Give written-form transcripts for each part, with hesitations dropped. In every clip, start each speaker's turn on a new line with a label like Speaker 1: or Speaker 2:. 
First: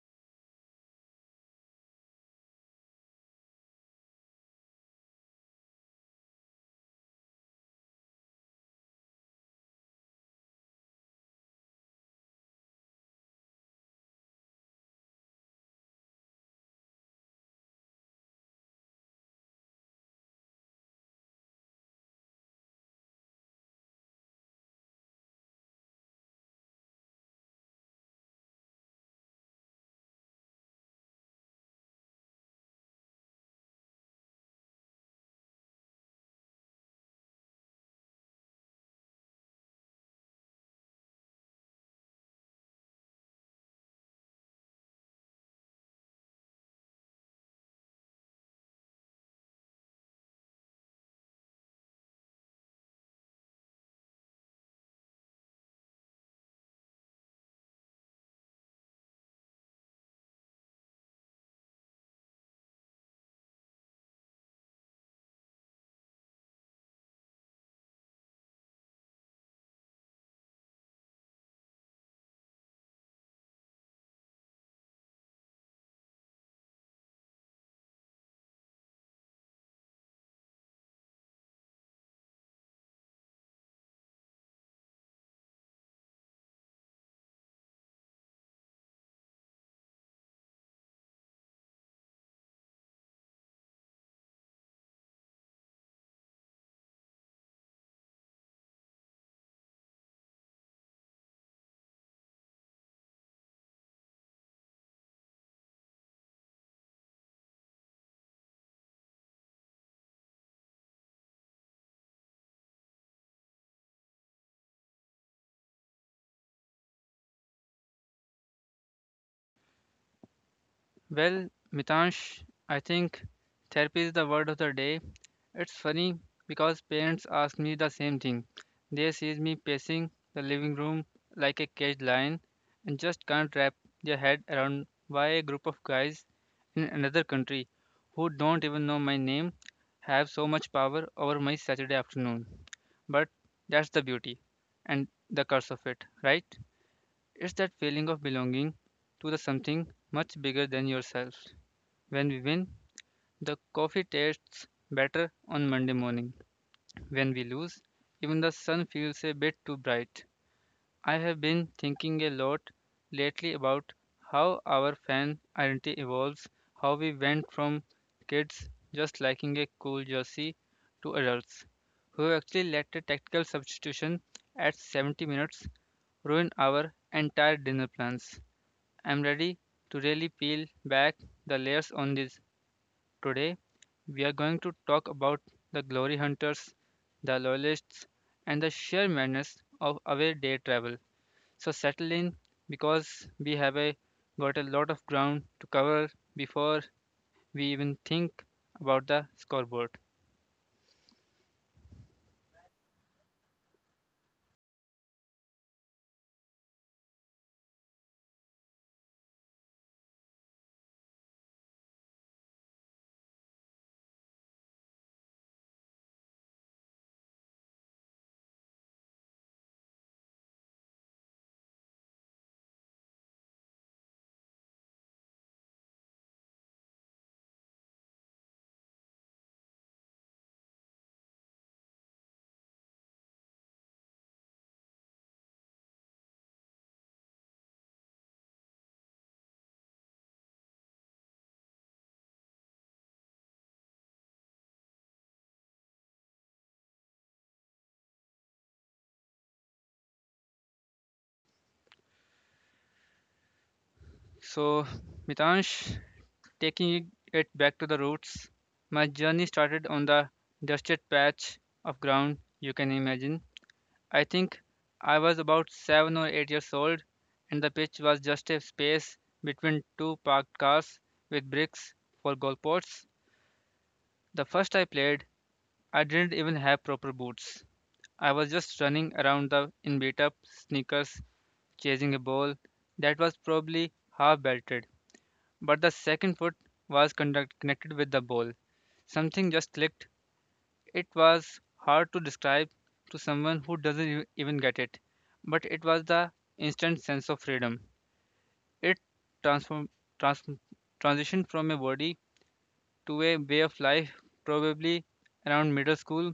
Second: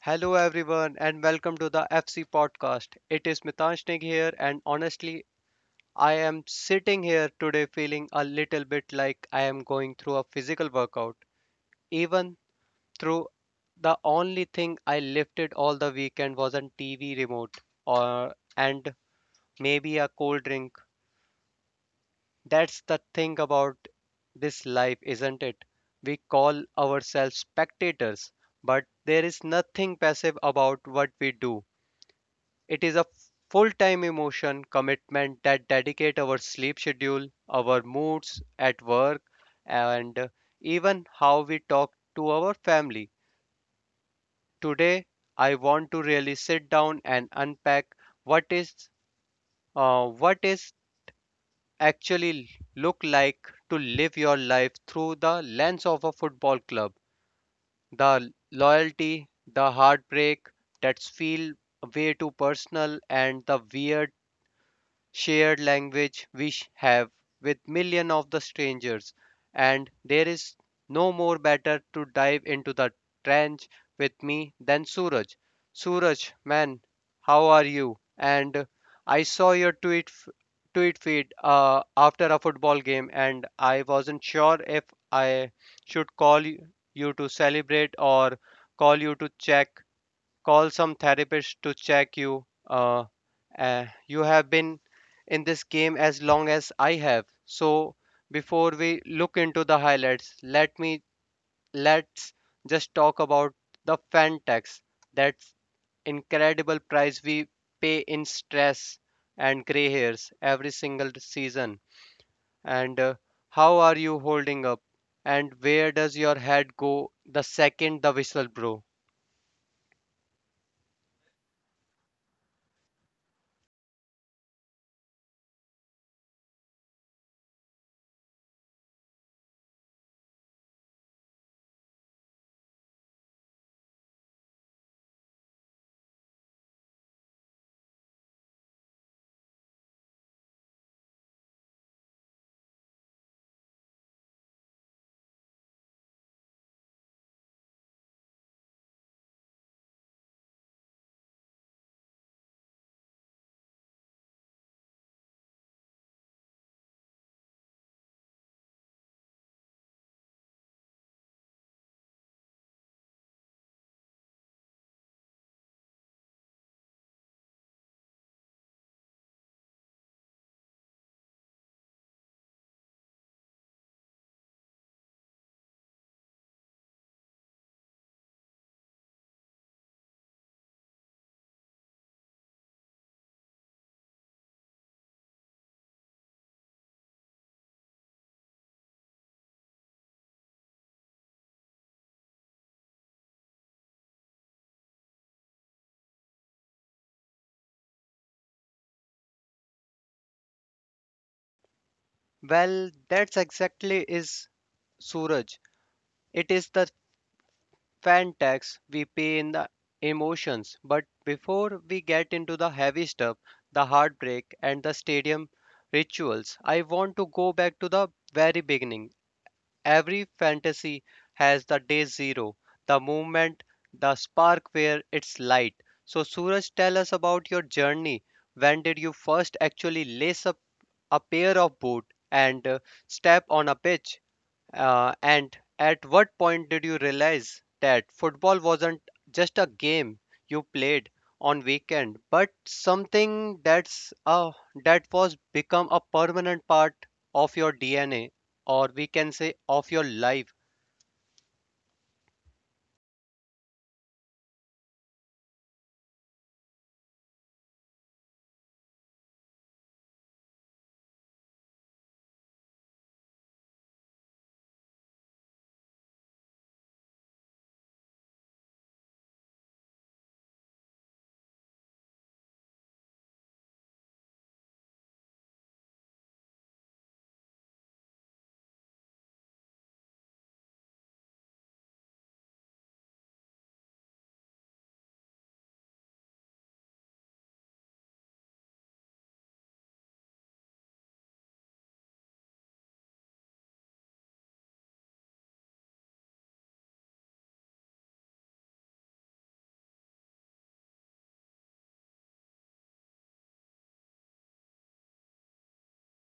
Speaker 1: Hello, everyone, and welcome to the FC podcast. It is Mitansh Neg here, and honestly, I am sitting here today feeling a little bit like I am going through a physical workout. Even through the only thing I lifted all the weekend was a TV remote or and maybe a cold drink. That's the thing about this life, isn't it? We call ourselves spectators, but there is nothing passive about what we do. It is a full-time emotion commitment that dedicate our sleep schedule, our moods at work, and even how we talk to our family. Today, I want to really sit down and unpack what is what is actually look like to live your life through the lens of a football club. The loyalty, the heartbreak that's feel way too personal and the weird shared language we have with millions of the strangers, and there is no more better to dive into the trench with me than Suraj. Suraj, man, how are you? And I saw your tweet feed after a football game, and I wasn't sure if I should call you to celebrate or call you to check call some therapist to check you. You have been in this game as long as I have. So before we look into the highlights, let's just talk about the fan tax. That's incredible price we pay in stress and gray hairs every single season. And How are you holding up? And where does your head go the second the whistle blow?
Speaker 2: Well, Mitansh, I think therapy is the word of the day. It's funny because parents ask me the same thing. They see me pacing the living room like a caged lion and just can't wrap their head around why a group of guys in another country who don't even know my name have so much power over my Saturday afternoon. But that's the beauty and the curse of it, right? It's that feeling of belonging to the something much bigger than yourself. When we win, the coffee tastes better on Monday morning. When we lose, even the sun feels a bit too bright. I have been thinking a lot lately about how our fan identity evolves, how we went from kids just liking a cool jersey to adults who actually let a tactical substitution at 70 minutes ruin our entire dinner plans. I'm ready to really peel back the layers on this. Today, we are going to talk about the glory hunters, the loyalists, and the sheer madness of away day travel. So, settle in because got a lot of ground to cover before we even think about the scoreboard.
Speaker 1: Well, that's exactly is Suraj, it is the fan tax we pay in the emotions. But before we get into the heavy stuff, the heartbreak, and the stadium rituals, I want to go back to the very beginning. Every fantasy has the day zero, the moment, the spark where it's light. So, Suraj, tell us about your journey. When did you first actually lace up a pair of boots and step on a pitch? And at what point did you realize that football wasn't just a game you played on weekend, but something that was become a permanent part of your DNA, or we can say of your life?
Speaker 2: So, Mitansh, taking it back to the roots, my journey started on the dusted patch of ground you can imagine. I think I was about 7 or 8 years old, and the pitch was just a space between two parked cars with bricks for goalposts. The first I played, I didn't even have proper boots. I was just running around the in beat up sneakers, chasing a ball that was probably half belted. But the second foot was connected with the ball. Something just clicked. It was hard to describe to someone who doesn't even get it, but it was the instant sense of freedom. It transform, trans, transitioned from a body to a way of life, probably around middle school.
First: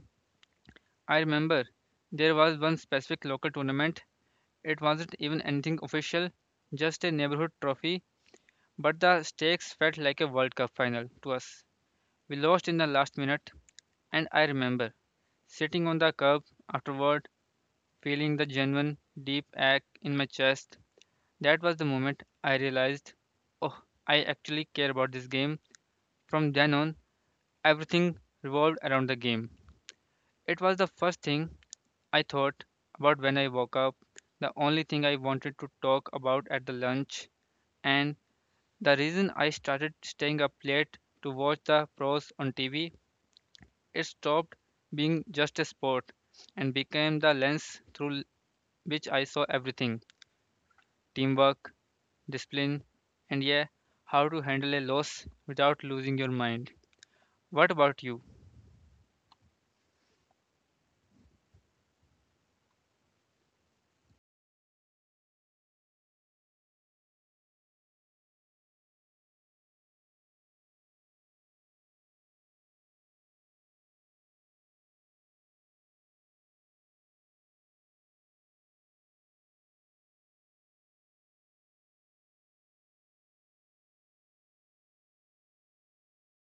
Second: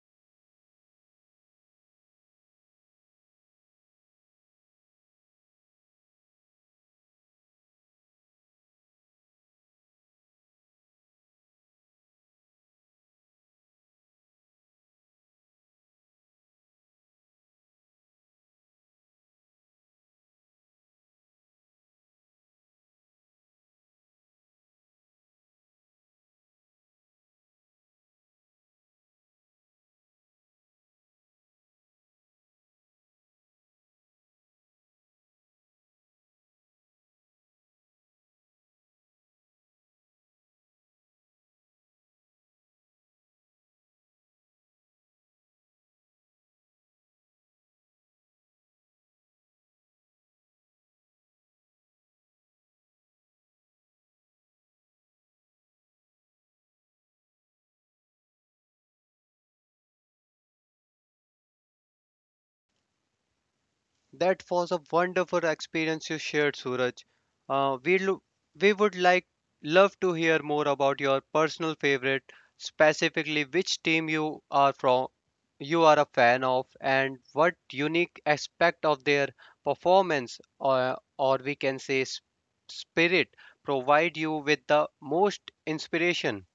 Speaker 2: I remember there was one specific local tournament. It wasn't even anything official, just a neighborhood trophy, but the stakes felt like a World Cup final to us. We lost in the last minute, and I remember sitting on the curb afterward feeling the genuine, deep ache in my chest. That was the moment I realized, oh, I actually care about this game. From then on, everything revolved around the game. It was the first thing I thought about when I woke up, the only thing I wanted to talk about at the lunch, and the reason I started staying up late to watch the pros on TV. It stopped being just a sport and became the lens through which I saw everything: teamwork, discipline, and yeah, how to handle a loss without losing your mind. What about you?
Speaker 1: That was a wonderful experience you shared, Suraj. Uh, we lo- we would love to hear more about your personal favorite, specifically which team you are from, you are a fan of, and what unique aspect of their performance, or we can say spirit, provide you with the most inspiration.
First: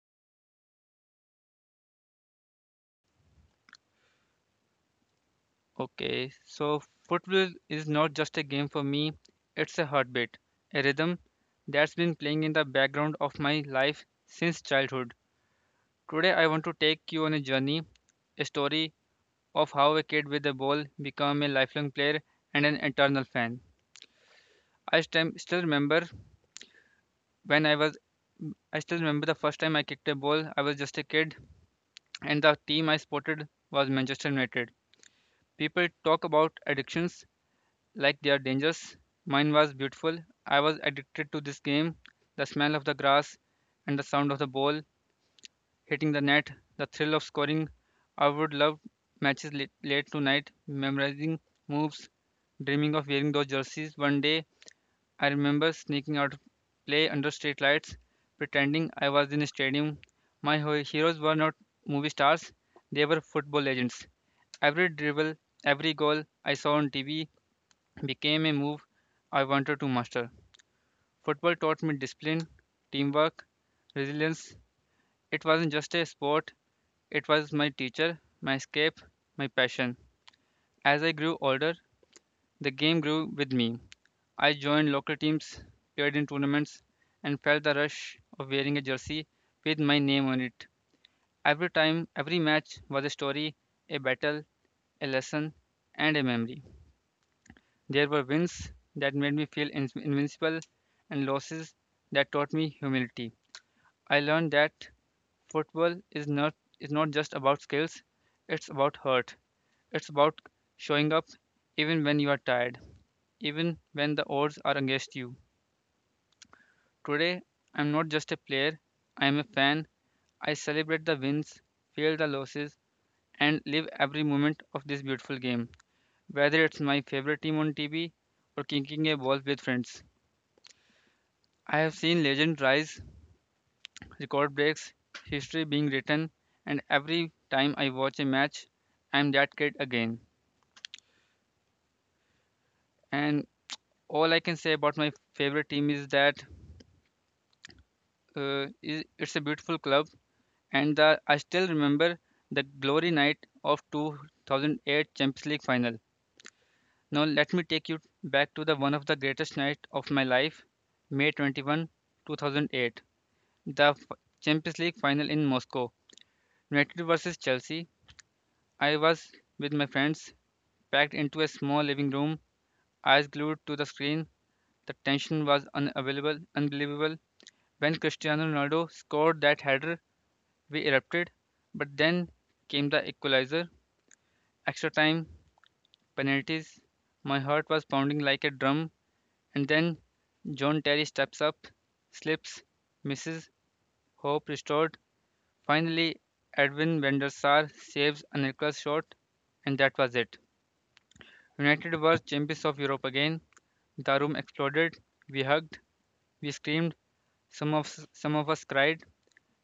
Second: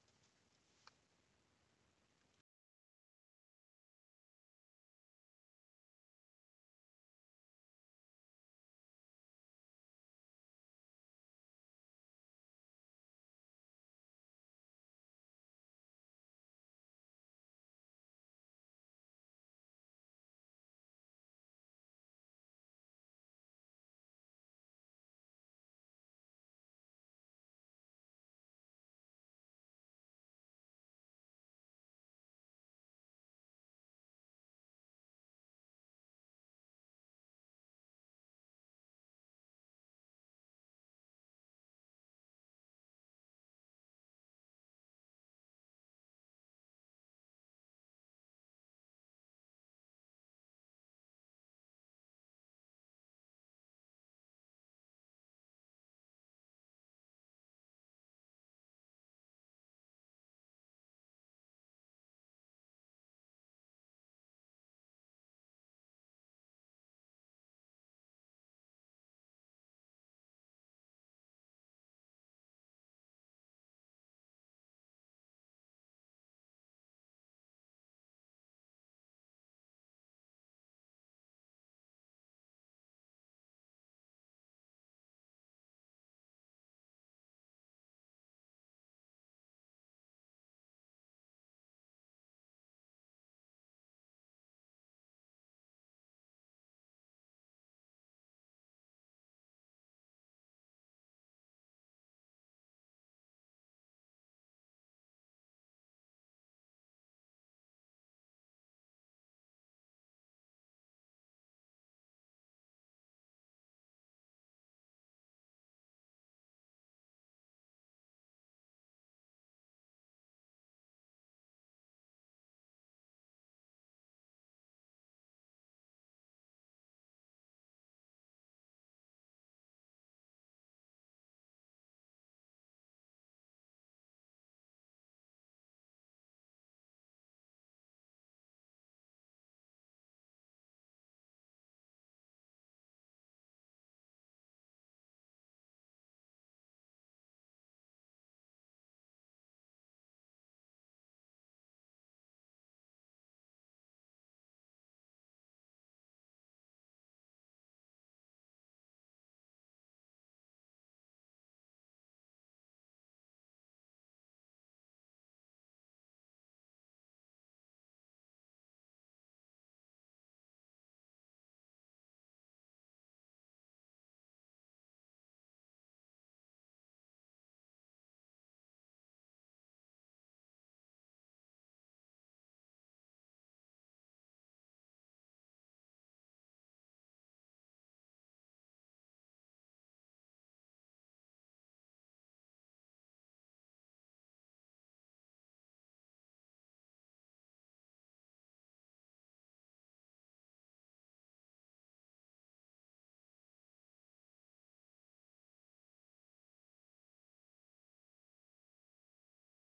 Speaker 2: Okay, so football is not just a game for me, it's a heartbeat, a rhythm that's been playing in the background of my life since childhood. Today, I want to take you on a journey, a story of how a kid with a ball became a lifelong player and an eternal fan. I stem- still remember when I was I still remember the first time I kicked a ball. I was just a kid, and the team I spotted was Manchester United. People talk about addictions like they are dangerous. Mine was beautiful. I was addicted to this game. The smell of the grass and the sound of the ball hitting the net, the thrill of scoring. I would love matches late, late tonight, memorizing moves, dreaming of wearing those jerseys. One day, I remember sneaking out of play under street lights, pretending I was in a stadium. My heroes were not movie stars, they were football legends. Every dribble, every goal I saw on TV became a move I wanted to master. Football taught me discipline, teamwork, resilience. It wasn't just a sport, it was my teacher, my escape, my passion. As I grew older, the game grew with me. I joined local teams, played in tournaments, and felt the rush of wearing a jersey with my name on it. Every time, every match was a story, a battle, a lesson, and a memory. There were wins that made me feel invincible and losses that taught me humility. I learned that football is not just about skills, it's about heart. It's about showing up even when you are tired, even when the odds are against you. Today, I'm not just a player, I'm a fan. I celebrate the wins, feel the losses, and live every moment of this beautiful game, whether it's my favorite team on TV or kicking a ball with friends. I have seen legend rise, record breaks, history being written, and every time I watch a match, I'm that kid again. And all I can say about my favorite team is that it's a beautiful club, I still remember the glory night of 2008 Champions League final. Now let me take you back to the one of the greatest night of my life, May 21, 2008, the Champions League final in Moscow, United versus Chelsea. I was with my friends, packed into a small living room, eyes glued to the screen. The tension was unbelievable. When Cristiano Ronaldo scored that header, we erupted. But then came the equalizer, extra time, penalties. My heart was pounding like a drum. And then John Terry steps up, slips, misses, hope restored. Finally, Edwin van der Sar saves a Nicholas shot, and that was it. United were champions of Europe again. The room exploded. We hugged, we screamed, some of some of us cried.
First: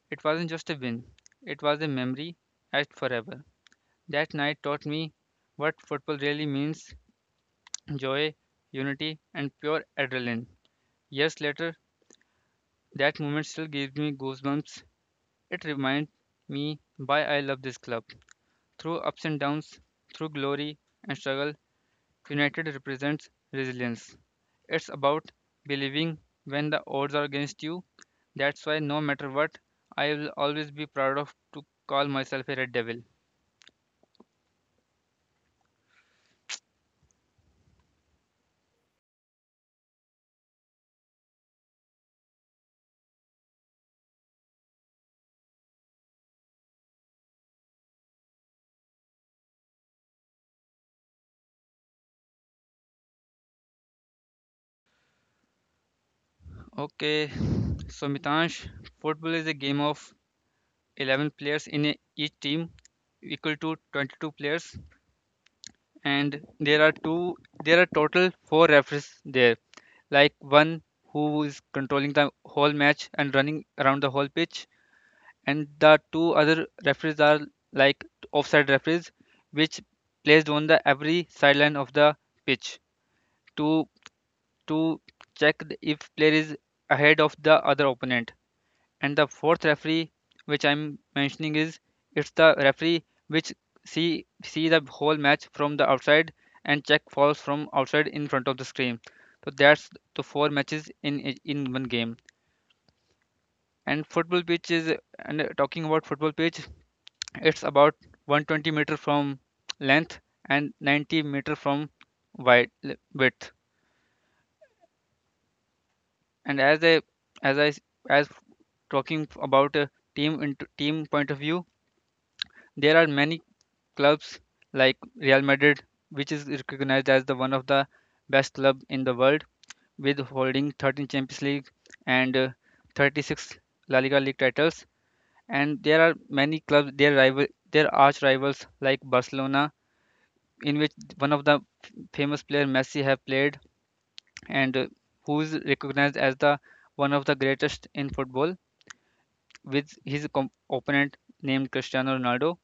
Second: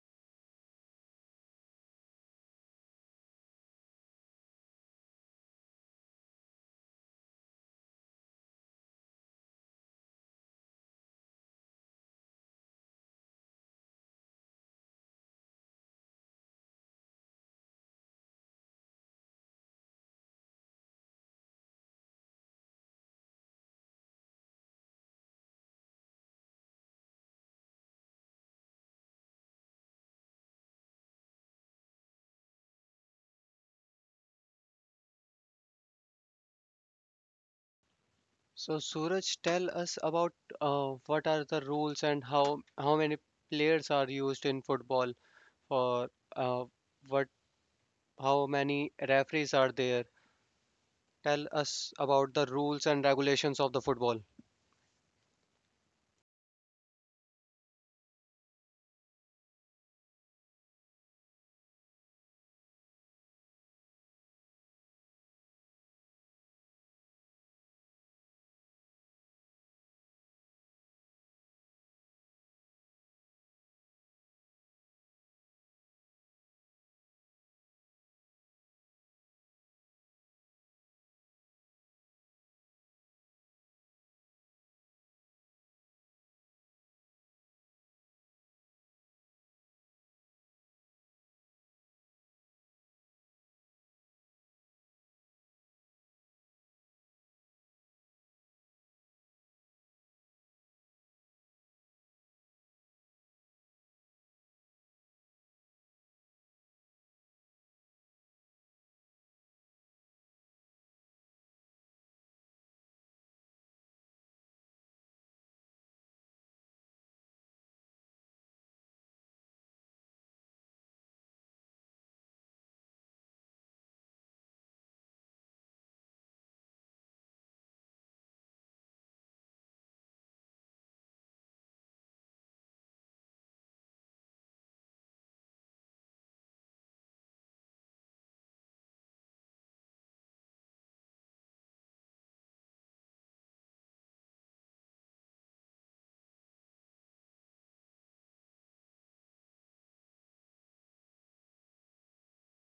Speaker 2: It wasn't just a win. It was a memory etched forever. That night taught me what football really means: joy, unity and pure adrenaline. Years later, that moment still gives me goosebumps. It reminds me why I love this club. Through ups and downs, through glory and struggle, United represents resilience. It's about believing when the odds are against you. That's why no matter what, I will always be proud of to call myself a Red Devil.
Speaker 1: So, Suraj, tell us about what are the rules and how many players are used in football. For uh, what how many referees are there? Tell us about the rules and regulations of the football.
Speaker 2: Okay, so Mitansh, football is a game of 11 players in a, each team equal to 22 players and there are total four referees there, like one who is controlling the whole match and running around the whole pitch, and the two other referees are like offside referees which placed on the every sideline of the pitch to to check if player is ahead of the other opponent. And the fourth referee, which I'm mentioning, is it's the referee which see the whole match from the outside and check falls from outside in front of the screen. So that's the four matches in in one game. And football pitch is, and talking about football pitch, it's about 120-meter from length and 90-meter from wide width. And as I s- as talking about a team into team point of view, there are many clubs like Real Madrid, which is recognized as the one of the best club in the world, with holding 13 Champions League and 36 La Liga league titles. And there are many clubs, their rival, their arch rivals like Barcelona, in which one of the famous player Messi have played, and who is recognized as the one of the greatest in football with his opponent named Cristiano Ronaldo.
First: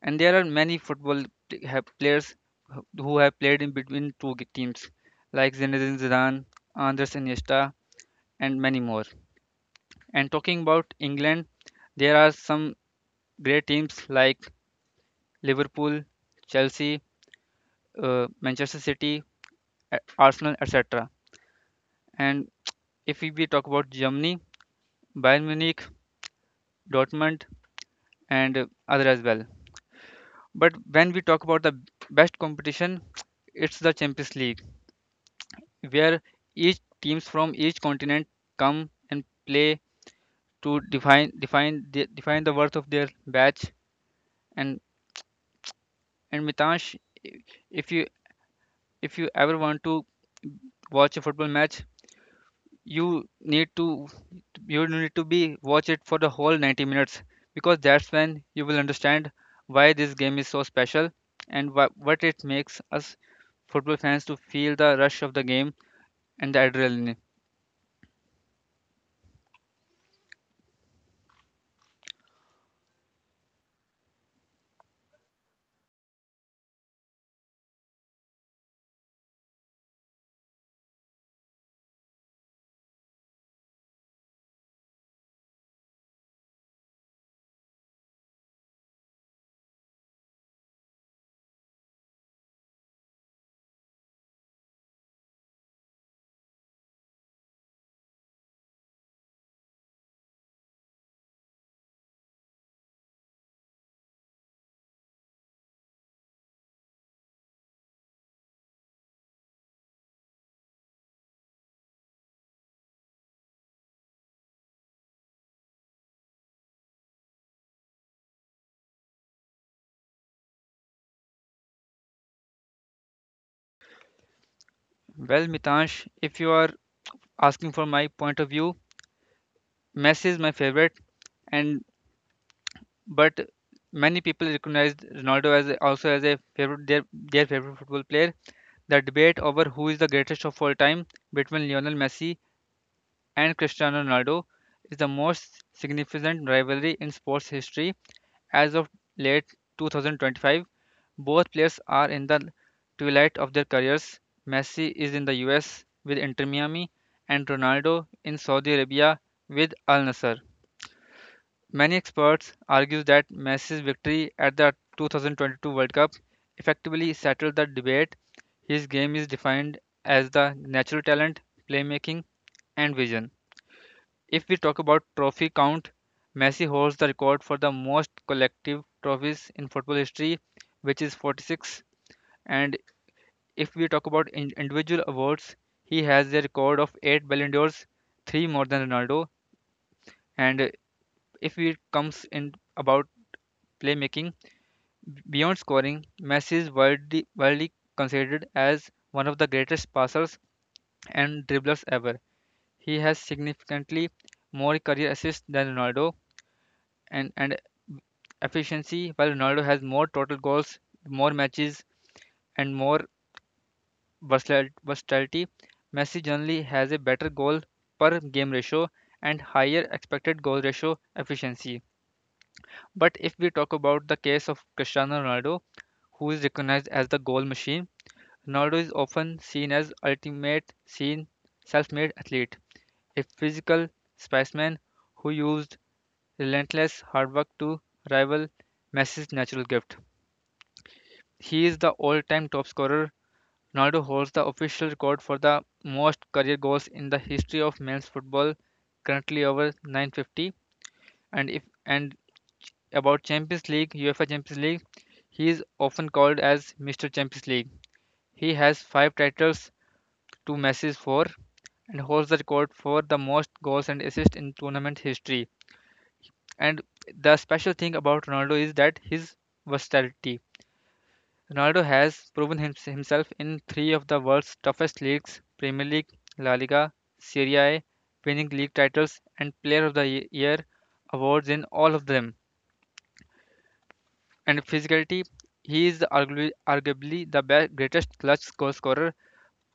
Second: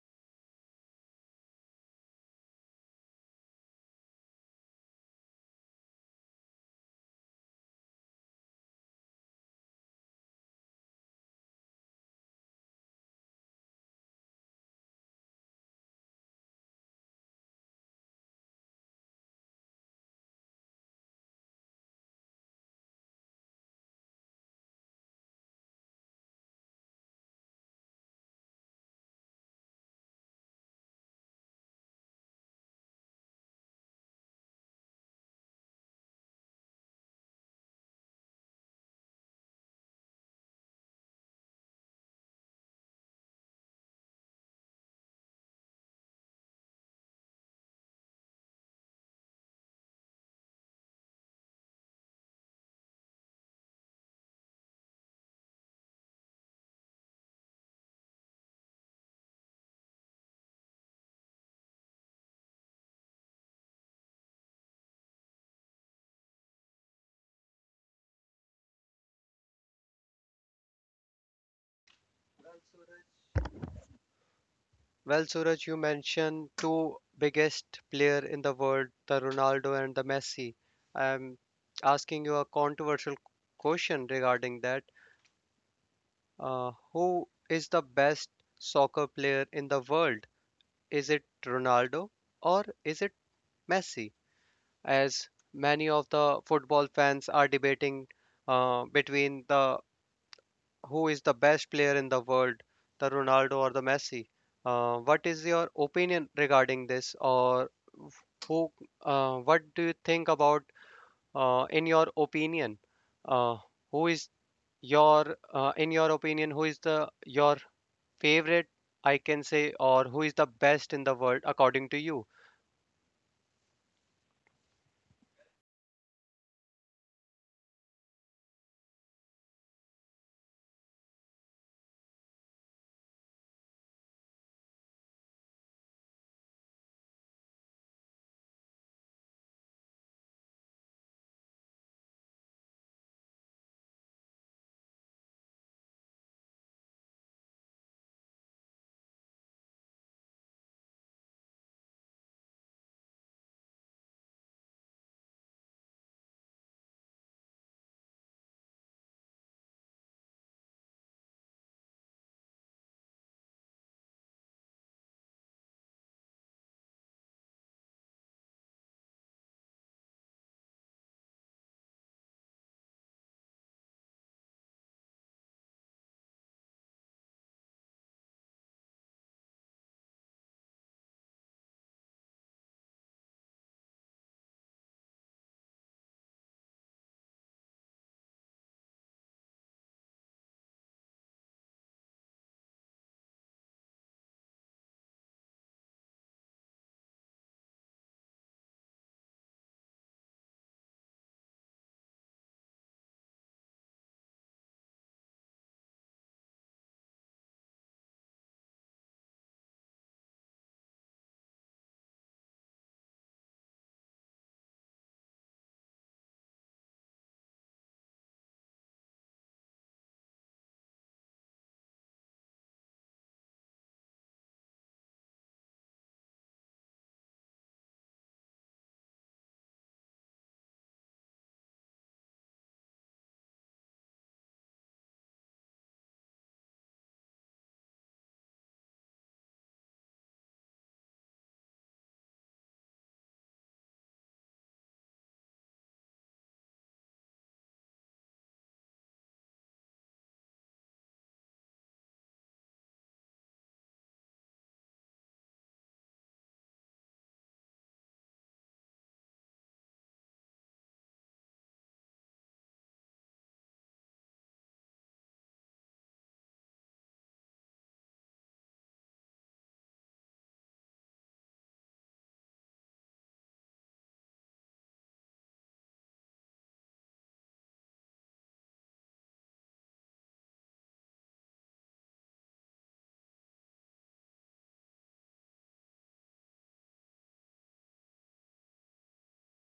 Speaker 2: And there are many football have players who have played in between two teams, like Zinedine Zidane, Andres Iniesta, and many more. And talking about England, there are some great teams like Liverpool, Chelsea, Manchester City, Arsenal, etc. And if we talk about Germany, Bayern Munich, Dortmund, and other as well. But when we talk about the best competition, it's the Champions League, where each teams from each continent come and play to define the worth of their batch. And Mitansh, if you if you ever want to watch a football match, you need to you need to be watch it for the whole 90 minutes because that's when you will understand why this game is so special and what it makes us football fans to feel the rush of the game and the adrenaline.
Speaker 1: Well, Suraj, you mentioned two biggest player in the world, the Ronaldo and the Messi. I'm asking you a controversial question regarding that. Uh, who is the best soccer player in the world? Is it Ronaldo or is it Messi? As many of the football fans are debating between the who is the best player in the world, the Ronaldo or the Messi? What is your opinion regarding this, or who? What do you think about? In your opinion, uh, who is your? In your opinion, who is the your favorite? I can say, or who is the best in the world according to you?
Speaker 2: Well, Mitansh, if you are asking for my point of view, Messi is my favorite, and but many people recognize Ronaldo as also as a favorite, their favorite football player. The debate over who is the greatest of all time between Lionel Messi and Cristiano Ronaldo is the most significant rivalry in sports history as of late 2025. Both players are in the twilight of their careers. Messi is in the US with Inter Miami and Ronaldo in Saudi Arabia with Al Nassr. Many experts argue that Messi's victory at the 2022 World Cup effectively settled the debate. His game is defined as the natural talent, playmaking, and vision. If we talk about trophy count, Messi holds the record for the most collective trophies in football history, which is 46. And if we talk about individual awards, he has a record of 8 Ballon d'Ors, 3 more than Ronaldo. And If it comes in about playmaking, beyond scoring, Messi is widely considered as one of the greatest passers and dribblers ever. He has significantly more career assists than Ronaldo and efficiency, while Ronaldo has more total goals, more matches, and more versatility. Messi generally has a better goal per game ratio and higher expected goal ratio efficiency. But if we talk about the case of Cristiano Ronaldo, who is recognized as the goal machine, Ronaldo is often seen as ultimate seen self-made athlete, a physical specimen who used relentless hard work to rival Messi's natural gift. He is the all-time top scorer. Ronaldo holds the official record for the most career goals in the history of men's football, currently over 950. And if and about Champions League, UEFA Champions League, he is often called as Mr. Champions League. He has five titles, two Messi's four, and holds the record for the most goals and assists in tournament history. And the special thing about Ronaldo is that his versatility. Ronaldo has proven himself in three of the world's toughest leagues Premier League, La Liga, Serie A, winning league titles and Player of the Year awards in all of them. And physicality, he is arguably the best, greatest clutch goal scorer,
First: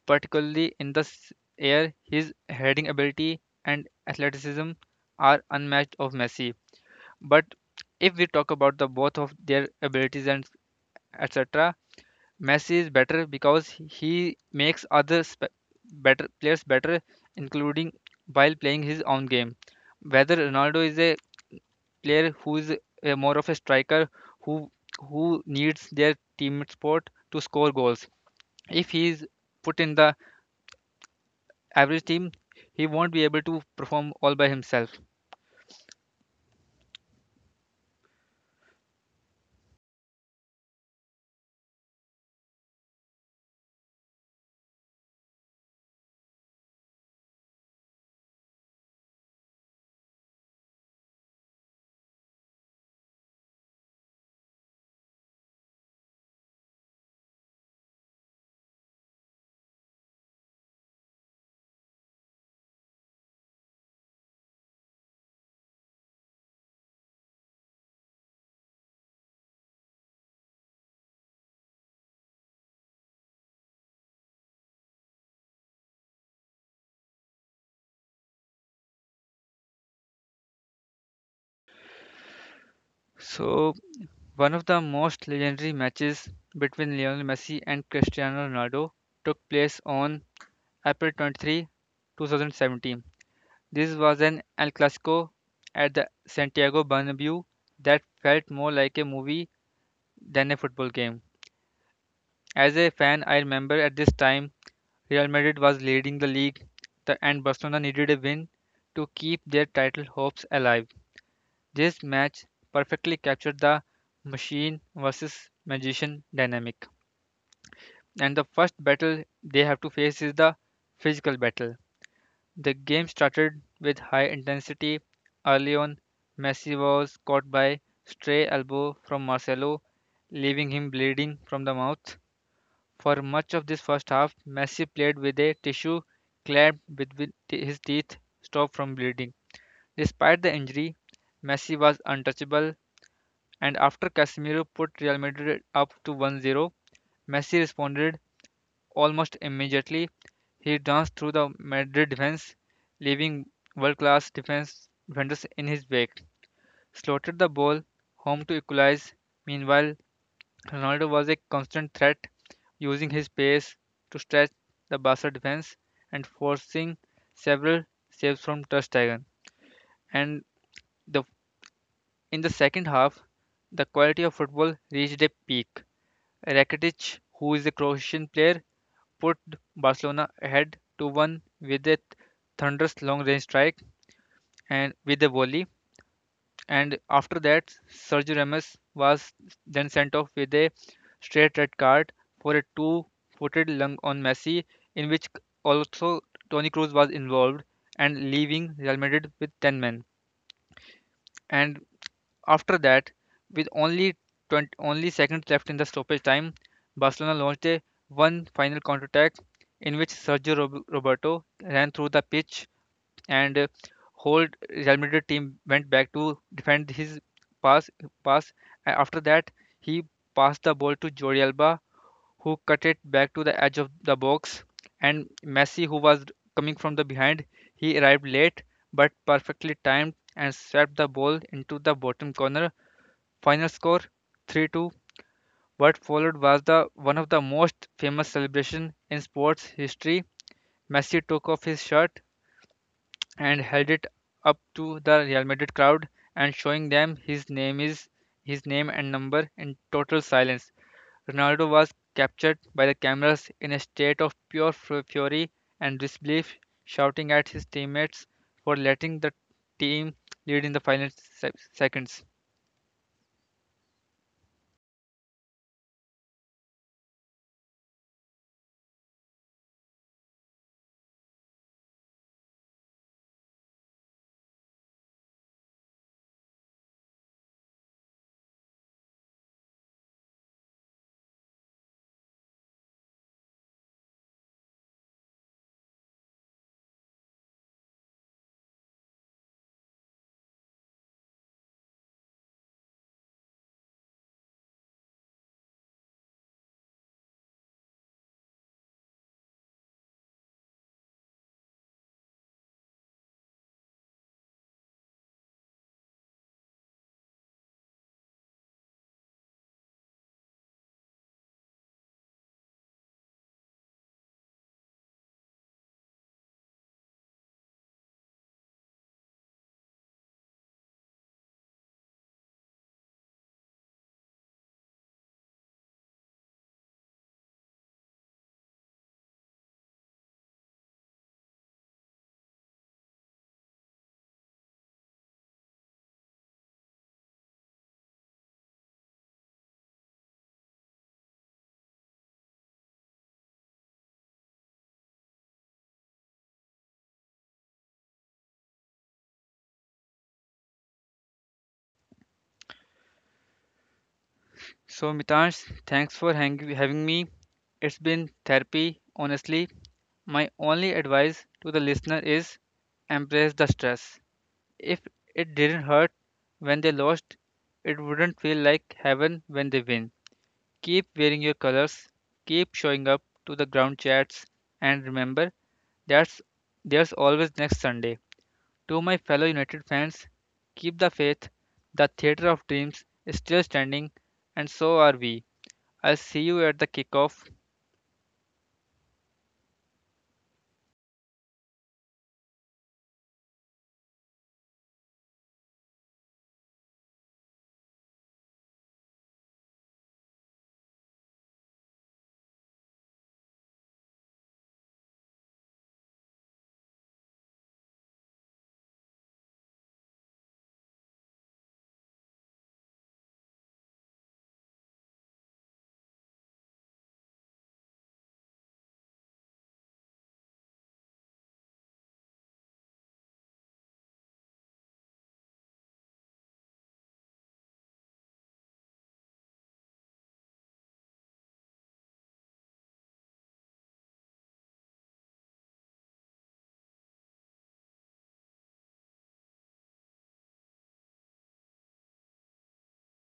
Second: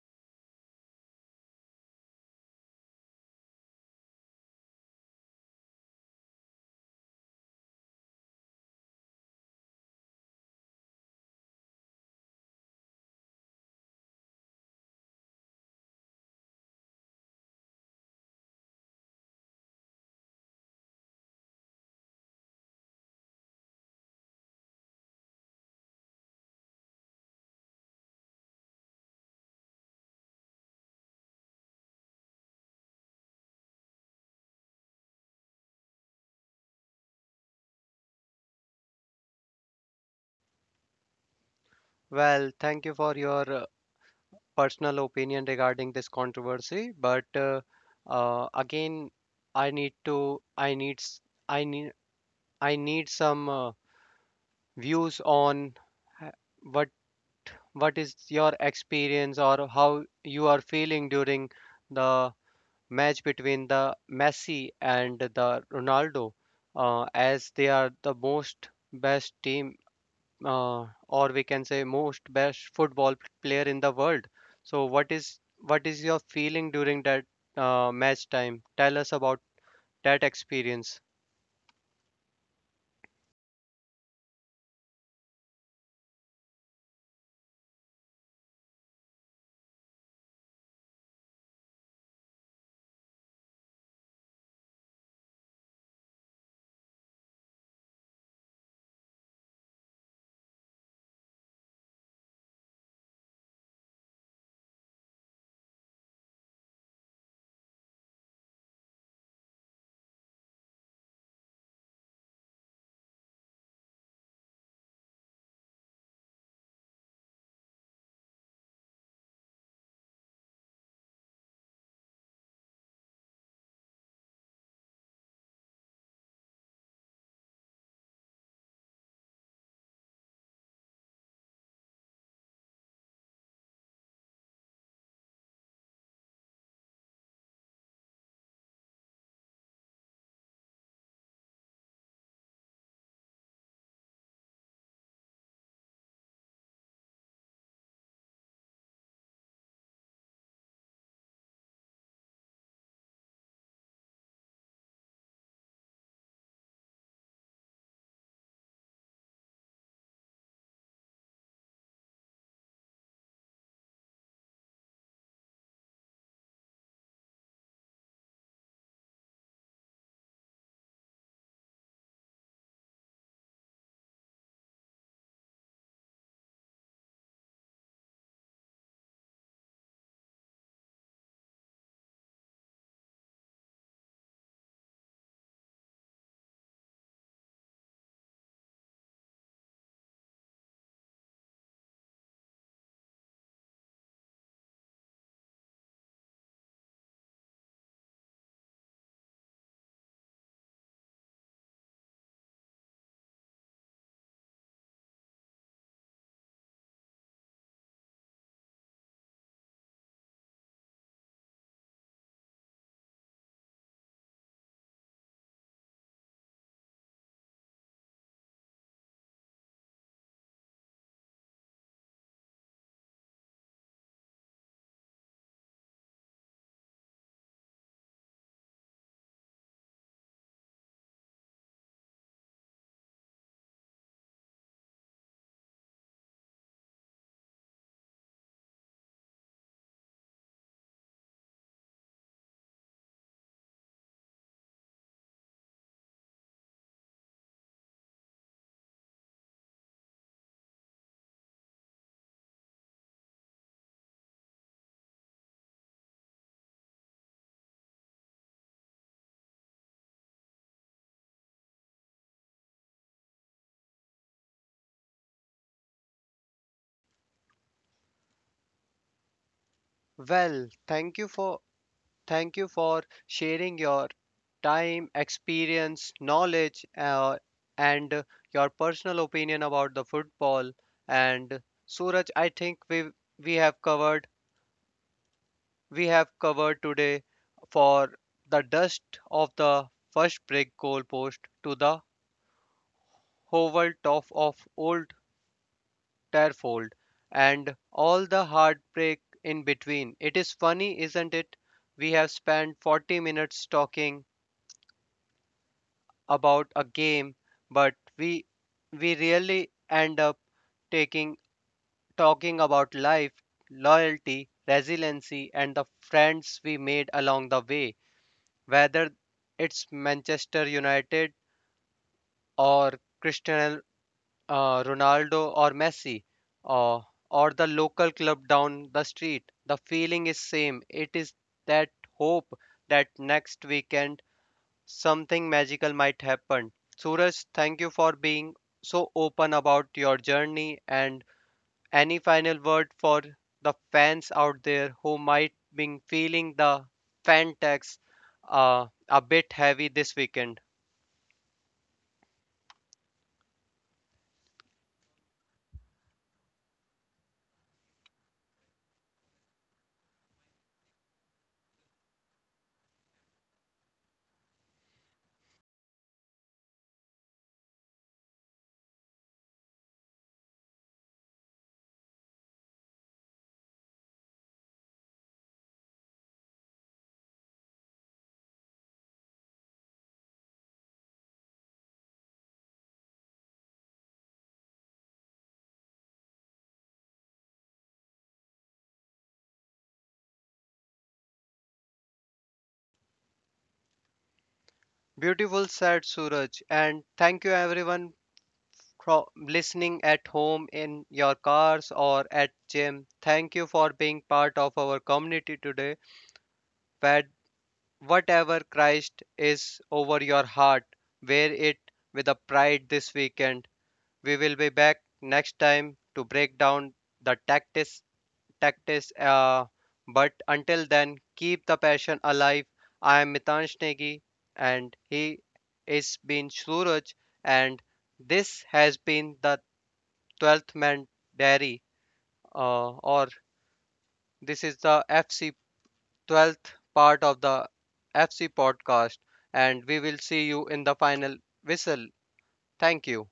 Speaker 2: particularly in the air. His heading ability and athleticism are unmatched of Messi. But if we talk about the both of their abilities and etc, Messi is better because he makes better players better, including while playing his own game. Whether Ronaldo is a player who is a more of a striker who who needs their team support to score goals. If he is put in the average team, he won't be able to perform all by himself.
Speaker 1: Well, thank you for your personal opinion regarding this controversy, but again, I need to. I needs. I need. I need some views on h- what what is your experience or how you are feeling during the match between the Messi and the Ronaldo, as they are the most best team, or we can say most best football player in the world. So what is your feeling during that match time? Tell us about that experience.
Speaker 2: So one of the most legendary matches between Lionel Messi and Cristiano Ronaldo took place on April 23, 2017. This was an El Clasico at the Santiago Bernabeu that felt more like a movie than a football game. As a fan, I remember at this time Real Madrid was leading the league, and Barcelona needed a win to keep their title hopes alive. This match perfectly captured the machine versus magician dynamic. And the first battle they have to face is the physical battle. The game started with high intensity. Early on, Messi was caught by stray elbow from Marcelo, leaving him bleeding from the mouth. For much of this first half, Messi played with a tissue clamped between his teeth, stopped from bleeding. Despite the injury, Messi was untouchable, and after Casemiro put Real Madrid up to 1-0, Messi responded almost immediately. He danced through the Madrid defense, leaving world-class defense defenders in his wake. Slotted the ball home to equalize. Meanwhile, Ronaldo was a constant threat, using his pace to stretch the Barca defense and forcing several saves from Ter Stegen. And the, in the second half, the quality of football reached a peak. Rakitic, who is a Croatian player, put Barcelona ahead 2-1 with a thunderous long-range strike and with a volley. And after that, Sergio Ramos was then sent off with a straight red card for a two-footed lung on Messi, in which also Toni Kroos was involved and leaving Real Madrid with 10 men. And after that, with only seconds left in the stoppage time, Barcelona launched a one final counterattack in which Roberto ran through the pitch, and whole Real Madrid team went back to defend his pass pass, and after that he passed the ball to Jordi Alba, who cut it back to the edge of the box, and Messi, who was coming from the behind, he arrived late but perfectly timed and swept the ball into the bottom corner. Final score 3-2. What followed was the one of the most famous celebration in sports history. Messi took off his shirt and held it up to the Real Madrid crowd and showing them his name and number in total silence. Ronaldo was captured by the cameras in a state of pure fury and disbelief, shouting at his teammates for letting the team lead in the final seconds.
Speaker 1: Well, thank you for Thank you for sharing your time, experience, knowledge, and your personal opinion about the football. And Suraj, I think we have covered we have covered today for the dust of the first brick goal post to the hovel top of old Terfold and all the heartbreak in between. It is funny, isn't it? We have spent 40 minutes talking about a game, but we really end up taking talking about life, loyalty, resiliency, and the friends we made along the way. Whether it's Manchester United or Cristiano Ronaldo or Messi, or or the local club down the street, the feeling is same. It is that hope that next weekend something magical might happen. Suraj, thank you for being so open about your journey and any final word for the fans out there who might be feeling the fan tax a bit heavy this weekend.
Speaker 2: So, Mitansh, thanks for having me. It's been therapy, honestly. My only advice to the listener is embrace the stress. If it didn't hurt when they lost, it wouldn't feel like heaven when they win. Keep wearing your colors, keep showing up to the ground chats, and remember that's there's always next Sunday. To my fellow United fans, keep the faith. The theater of dreams is still standing, and so are we. I'll see you at the kickoff
Speaker 1: Beautiful said Suraj, and thank you everyone for listening at home in your cars or at gym. Thank you for being part of our community today where whatever Christ is over your heart, wear it with a pride this weekend. We will be back next time to break down the tactics. Tactics But until then, keep the passion alive. I am Mitansh Negi and he is been Suraj and this has been the 12th Man Diary or this is the FC 12th part of the FC podcast, and we will see you in the final whistle. Thank you.